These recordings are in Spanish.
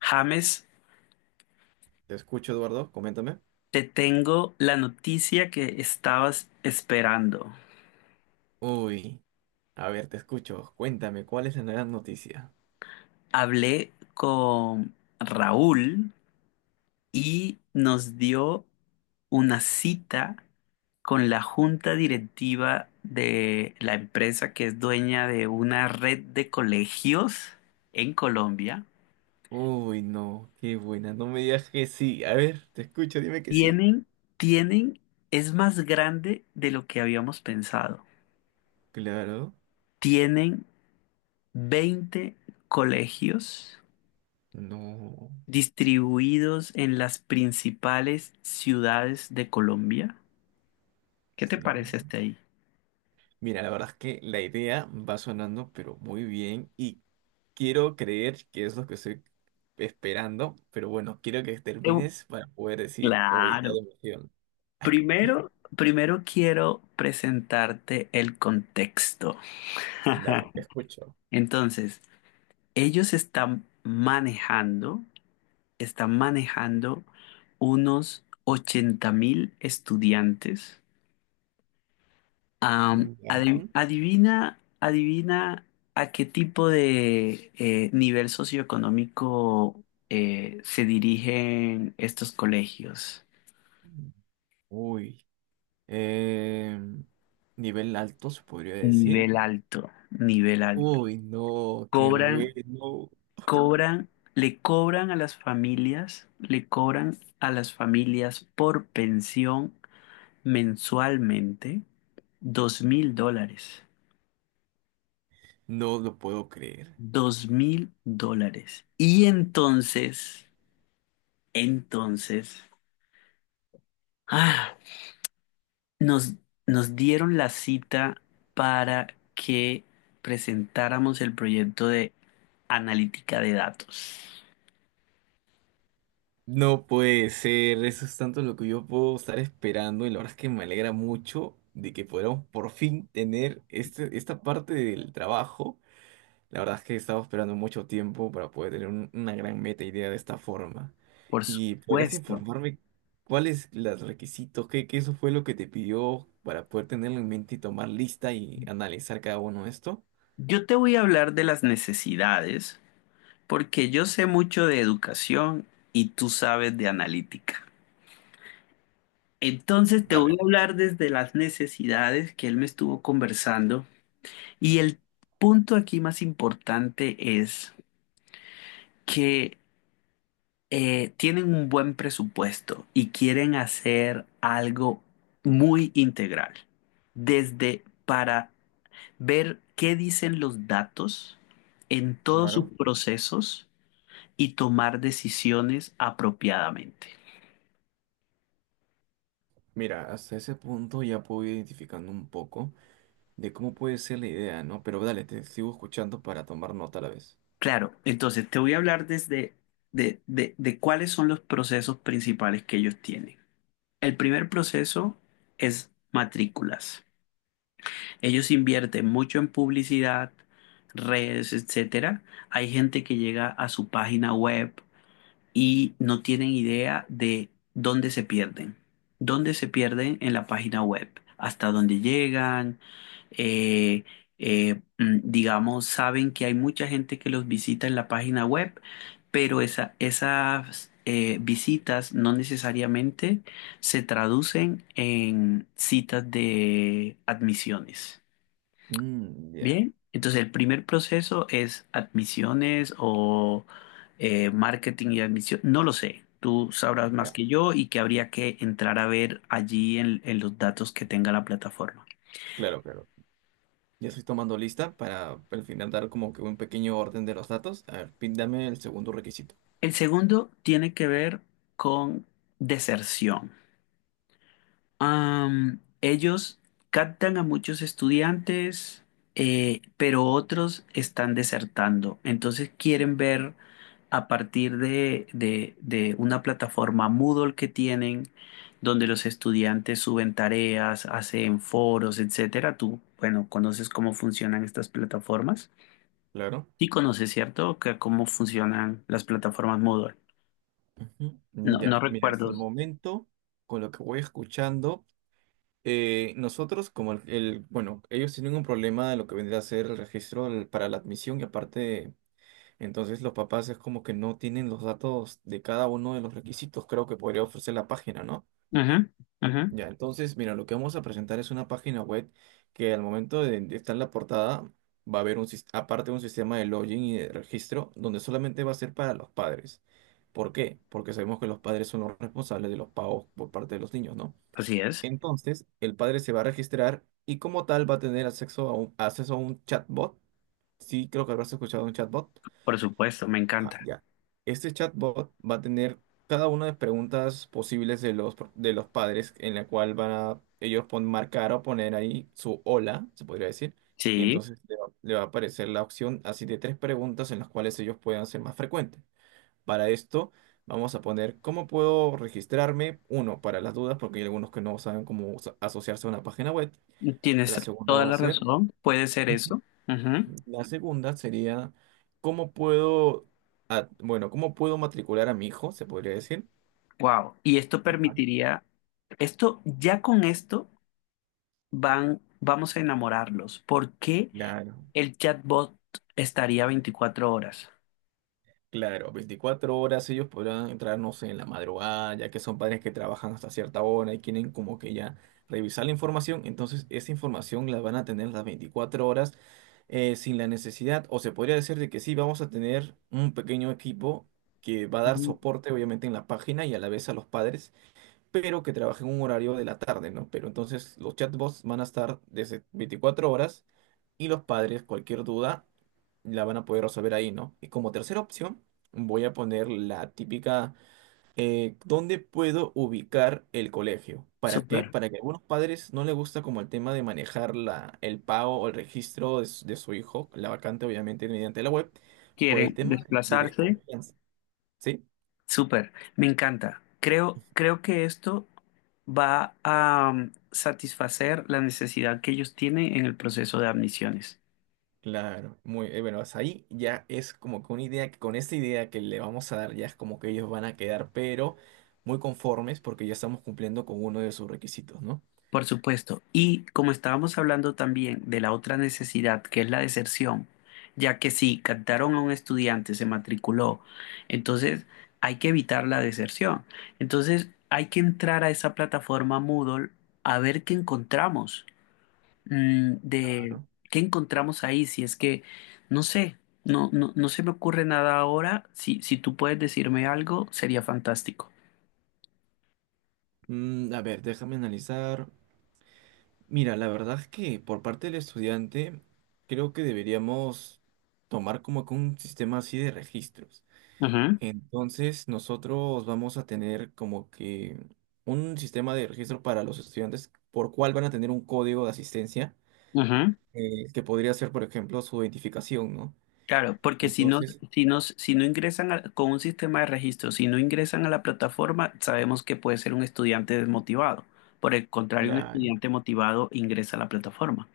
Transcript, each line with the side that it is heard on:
left: James,
right: Te escucho, Eduardo, coméntame.
left: te tengo la noticia que estabas esperando.
right: Uy, a ver, te escucho. Cuéntame, ¿cuál es la gran noticia?
left: Hablé con Raúl y nos dio una cita con la junta directiva de la empresa que es dueña de una red de colegios en Colombia.
right: Uy, no, qué buena. No me digas que sí. A ver, te escucho, dime que sí.
left: Tienen, tienen, es más grande de lo que habíamos pensado.
right: Claro,
left: Tienen 20 colegios
right: no,
left: distribuidos en las principales ciudades de Colombia. ¿Qué te
right: sí.
left: parece hasta ahí?
right: Mira, la verdad es que la idea va sonando, pero muy bien. Y quiero creer que es lo que estoy esperando. Pero bueno, quiero que
left: Eu-
right: termines para poder decir o gritar de
left: Claro.
right: emoción.
left: Primero, quiero presentarte el contexto.
right: Dale, te escucho.
left: Entonces, ellos están manejando unos 80.000 estudiantes.
right: Ya.
left: Adivina, adivina a qué tipo de nivel socioeconómico se dirigen estos colegios.
right: Uy. Eh, Nivel alto, se podría decir.
left: Nivel alto, nivel alto.
right: Uy, no, qué
left: Cobran,
right: bueno.
left: cobran, le cobran a las familias, le cobran a las familias por pensión mensualmente 2.000 dólares.
right: No lo puedo creer.
left: 2.000 dólares. Y entonces, Ah, nos, nos dieron la cita para que presentáramos el proyecto de analítica de datos.
right: No puede ser, eso es tanto lo que yo puedo estar esperando y la verdad es que me alegra mucho de que podamos por fin tener esta parte del trabajo. La verdad es que he estado esperando mucho tiempo para poder tener una gran meta idea de esta forma.
left: Por
right: ¿Y podrías
left: supuesto.
right: informarme cuáles los requisitos, qué eso fue lo que te pidió para poder tenerlo en mente y tomar lista y analizar cada uno de esto?
left: Yo te voy a hablar de las necesidades porque yo sé mucho de educación y tú sabes de analítica. Entonces te voy
right: Dale.
left: a hablar desde las necesidades que él me estuvo conversando y el punto aquí más importante es que tienen un buen presupuesto y quieren hacer algo muy integral, desde para ver qué dicen los datos en todos sus
right: Claro.
left: procesos y tomar decisiones apropiadamente.
right: Mira, hasta ese punto ya puedo ir identificando un poco de cómo puede ser la idea, ¿no? Pero dale, te sigo escuchando para tomar nota a la vez.
left: Claro, entonces te voy a hablar de cuáles son los procesos principales que ellos tienen. El primer proceso es matrículas. Ellos invierten mucho en publicidad, redes, etcétera. Hay gente que llega a su página web y no tienen idea de dónde se pierden en la página web, hasta dónde llegan. eh, digamos, saben que hay mucha gente que los visita en la página web, pero esas visitas no necesariamente se traducen en citas de admisiones.
right: Mm, ya,
left: Bien, entonces el primer proceso es admisiones o marketing y admisión, no lo sé, tú sabrás más
right: ya.
left: que yo y que habría que entrar a ver allí en los datos que tenga la plataforma.
right: Claro, claro. Ya estoy tomando lista para al final dar como que un pequeño orden de los datos. A ver, dame el segundo requisito.
left: El segundo tiene que ver con deserción. Ellos captan a muchos estudiantes, pero otros están desertando. Entonces quieren ver a partir de una plataforma Moodle que tienen, donde los estudiantes suben tareas, hacen foros, etcétera. Tú, bueno, conoces cómo funcionan estas plataformas.
right: Claro.
left: Sí conoces, ¿cierto? Que cómo funcionan las plataformas Moodle.
right: Ujú. Mm,
left: No, no
right: ya, mira, hasta
left: recuerdo.
right: el momento, con lo que voy escuchando, nosotros como bueno, ellos tienen un problema de lo que vendría a ser el para la admisión y aparte, entonces los papás es como que no tienen los datos de cada uno de los requisitos, creo que podría ofrecer la página, ¿no?
left: Ujú, ujú.
right: Ya, entonces, mira, lo que vamos a presentar es una página web que al momento de estar en la portada va a haber aparte un sistema de login y de registro donde solamente va a ser para los padres. ¿Por qué? Porque sabemos que los padres son los responsables de los pagos por parte de los niños, ¿no?
left: Así es,
right: Entonces, el padre se va a registrar y como tal va a tener acceso a acceso a un chatbot. Sí, creo que habrás escuchado de un chatbot.
left: por supuesto, me
right: Ah,
left: encanta.
right: ya. Este chatbot va a tener cada una de las preguntas posibles de de los padres en la cual van a marcar o poner ahí su hola, se podría decir, y
left: Sí,
right: entonces le va a aparecer la opción así de tres preguntas en las cuales ellos puedan ser más frecuentes. Para esto vamos a poner cómo puedo registrarme, uno, para las dudas, porque hay algunos que no saben asociarse a una página web. La
left: tienes
right: segunda
left: toda
right: va a
left: la
right: ser...
left: razón, puede ser eso.
right: La segunda sería, ¿cómo puedo, ah, bueno, ¿cómo puedo matricular a mi hijo, se podría decir?
left: Wow. Y esto
right: Ajá.
left: permitiría, esto ya con esto vamos a enamorarlos. ¿Por qué
right: Claro,
left: el chatbot estaría 24 horas?
right: claro, 24 horas ellos podrán entrar, no sé, en la madrugada, ya que son padres que trabajan hasta cierta hora y quieren como que ya revisar la información, entonces esa información la van a tener las 24 horas sin la necesidad, o se podría decir de que sí, vamos a tener un pequeño equipo que va a dar
left: Mm.
right: soporte obviamente en la página y a la vez a los padres pero que trabaje en un horario de la tarde, ¿no? Pero entonces los chatbots van a estar desde 24 horas y los padres, cualquier duda, la van a poder resolver ahí, ¿no? Y como tercera opción, voy a poner la típica, ¿dónde puedo ubicar el colegio? ¿Para qué?
left: Súper.
right: Para que a algunos padres no les gusta como el tema de manejar el pago o el registro de su hijo, la vacante obviamente mediante la web, por el
left: Quieren
right: tema de
left: desplazarse.
right: desconfianza, ¿sí?
left: Súper. Me encanta. Creo, que esto va a satisfacer la necesidad que ellos tienen en el proceso de admisiones.
right: Claro, muy bueno, hasta ahí ya es como que una idea, que con esta idea que le vamos a dar ya es como que ellos van a quedar, pero muy conformes porque ya estamos cumpliendo con uno de sus requisitos, ¿no?
left: Por supuesto. Y como estábamos hablando también de la otra necesidad, que es la deserción, ya que si captaron a un estudiante, se matriculó, entonces hay que evitar la deserción. Entonces hay que entrar a esa plataforma Moodle a ver qué encontramos, de
right: Claro.
left: qué encontramos ahí, si es que, no sé, no, no, no se me ocurre nada ahora. Si tú puedes decirme algo, sería fantástico.
right: Mm, a ver, déjame analizar. Mira, la verdad es que por parte del estudiante creo que deberíamos tomar como que un sistema así de registros.
left: Ujú,
right: Entonces nosotros vamos a tener como que un sistema de registro para los estudiantes por cual van a tener un código de asistencia
left: ujú.
right: que podría ser, por ejemplo, su identificación, ¿no?
left: Claro, porque
right: Entonces,
left: si no, si no ingresan a- con un sistema de registro, si no ingresan a la plataforma, sabemos que puede ser un estudiante desmotivado. Por el contrario, un
right: claro,
left: estudiante motivado ingresa a la plataforma.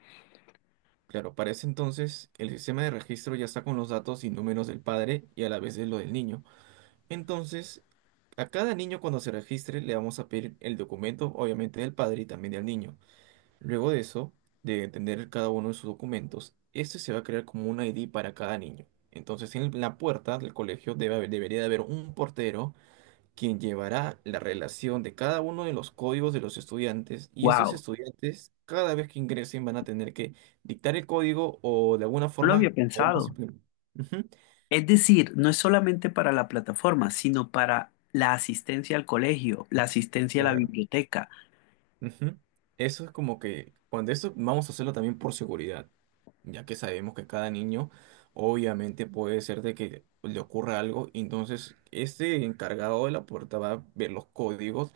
right: claro, para ese entonces el sistema de registro ya está con los datos y números del padre y a la vez de lo del niño. Entonces, a cada niño cuando se registre le vamos a pedir el documento, obviamente del padre y también del niño. Luego de eso, de tener cada uno de sus documentos, este se va a crear como un ID para cada niño. Entonces, en la puerta del colegio debería de haber un portero quien llevará la relación de cada uno de los códigos de los estudiantes y estos
left: Wow,
right: estudiantes cada vez que ingresen van a tener que dictar el código o de alguna
left: no lo
right: forma
left: había
right: podemos
left: pensado.
right: implemen- Ujú,
left: Es decir, no es solamente para la plataforma, sino para la asistencia al colegio, la asistencia a la
right: claro,
left: biblioteca,
right: ujú. Eso es como que cuando esto vamos a hacerlo también por seguridad, ya que sabemos que cada niño obviamente puede ser de que le ocurra algo, entonces este encargado de la puerta va a ver los códigos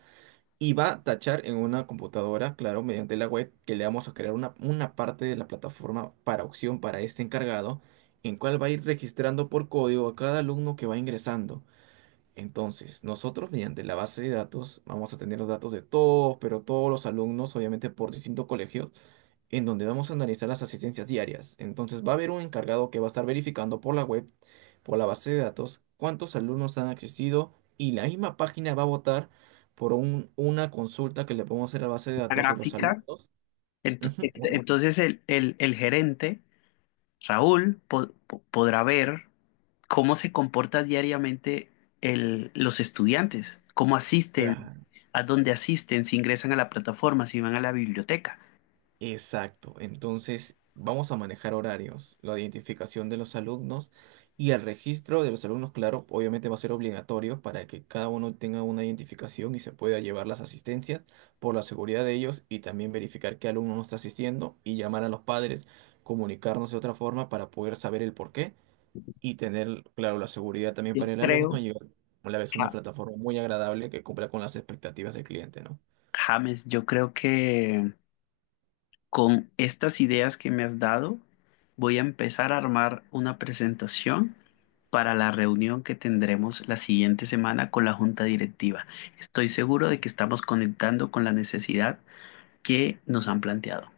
right: y va a tachar en una computadora, claro, mediante la web, que le vamos a crear una parte de la plataforma para opción para este encargado, en cual va a ir registrando por código a cada alumno que va ingresando. Entonces, nosotros mediante la base de datos vamos a tener los datos de todos, pero todos los alumnos, obviamente por distintos colegios, en donde vamos a analizar las asistencias diarias. Entonces va a haber un encargado que va a estar verificando por la web, por la base de datos, cuántos alumnos han asistido y la misma página va a votar por una consulta que le podemos hacer a la base de
left: la
right: datos de los
left: gráfica.
right: alumnos.
left: Ent-
right: Ujú,
left: ent-
right: bueno,
left: Entonces el gerente Raúl podrá ver cómo se comporta diariamente los estudiantes, cómo asisten,
right: claro.
left: a dónde asisten, si ingresan a la plataforma, si van a la biblioteca.
right: Exacto. Entonces, vamos a manejar horarios, la identificación de los alumnos y el registro de los alumnos, claro, obviamente va a ser obligatorio para que cada uno tenga una identificación y se pueda llevar las asistencias por la seguridad de ellos y también verificar qué alumno no está asistiendo y llamar a los padres, comunicarnos de otra forma para poder saber el por qué y tener, claro, la seguridad también
left: Yo
right: para el alumno
left: creo,
right: y a la vez una
left: Ja-
right: plataforma muy agradable que cumpla con las expectativas del cliente, ¿no?
left: James, yo creo que con estas ideas que me has dado, voy a empezar a armar una presentación para la reunión que tendremos la siguiente semana con la junta directiva. Estoy seguro de que estamos conectando con la necesidad que nos han planteado.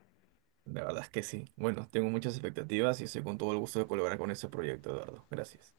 right: La verdad es que sí. Bueno, tengo muchas expectativas y estoy con todo el gusto de colaborar con este proyecto, Eduardo. Gracias.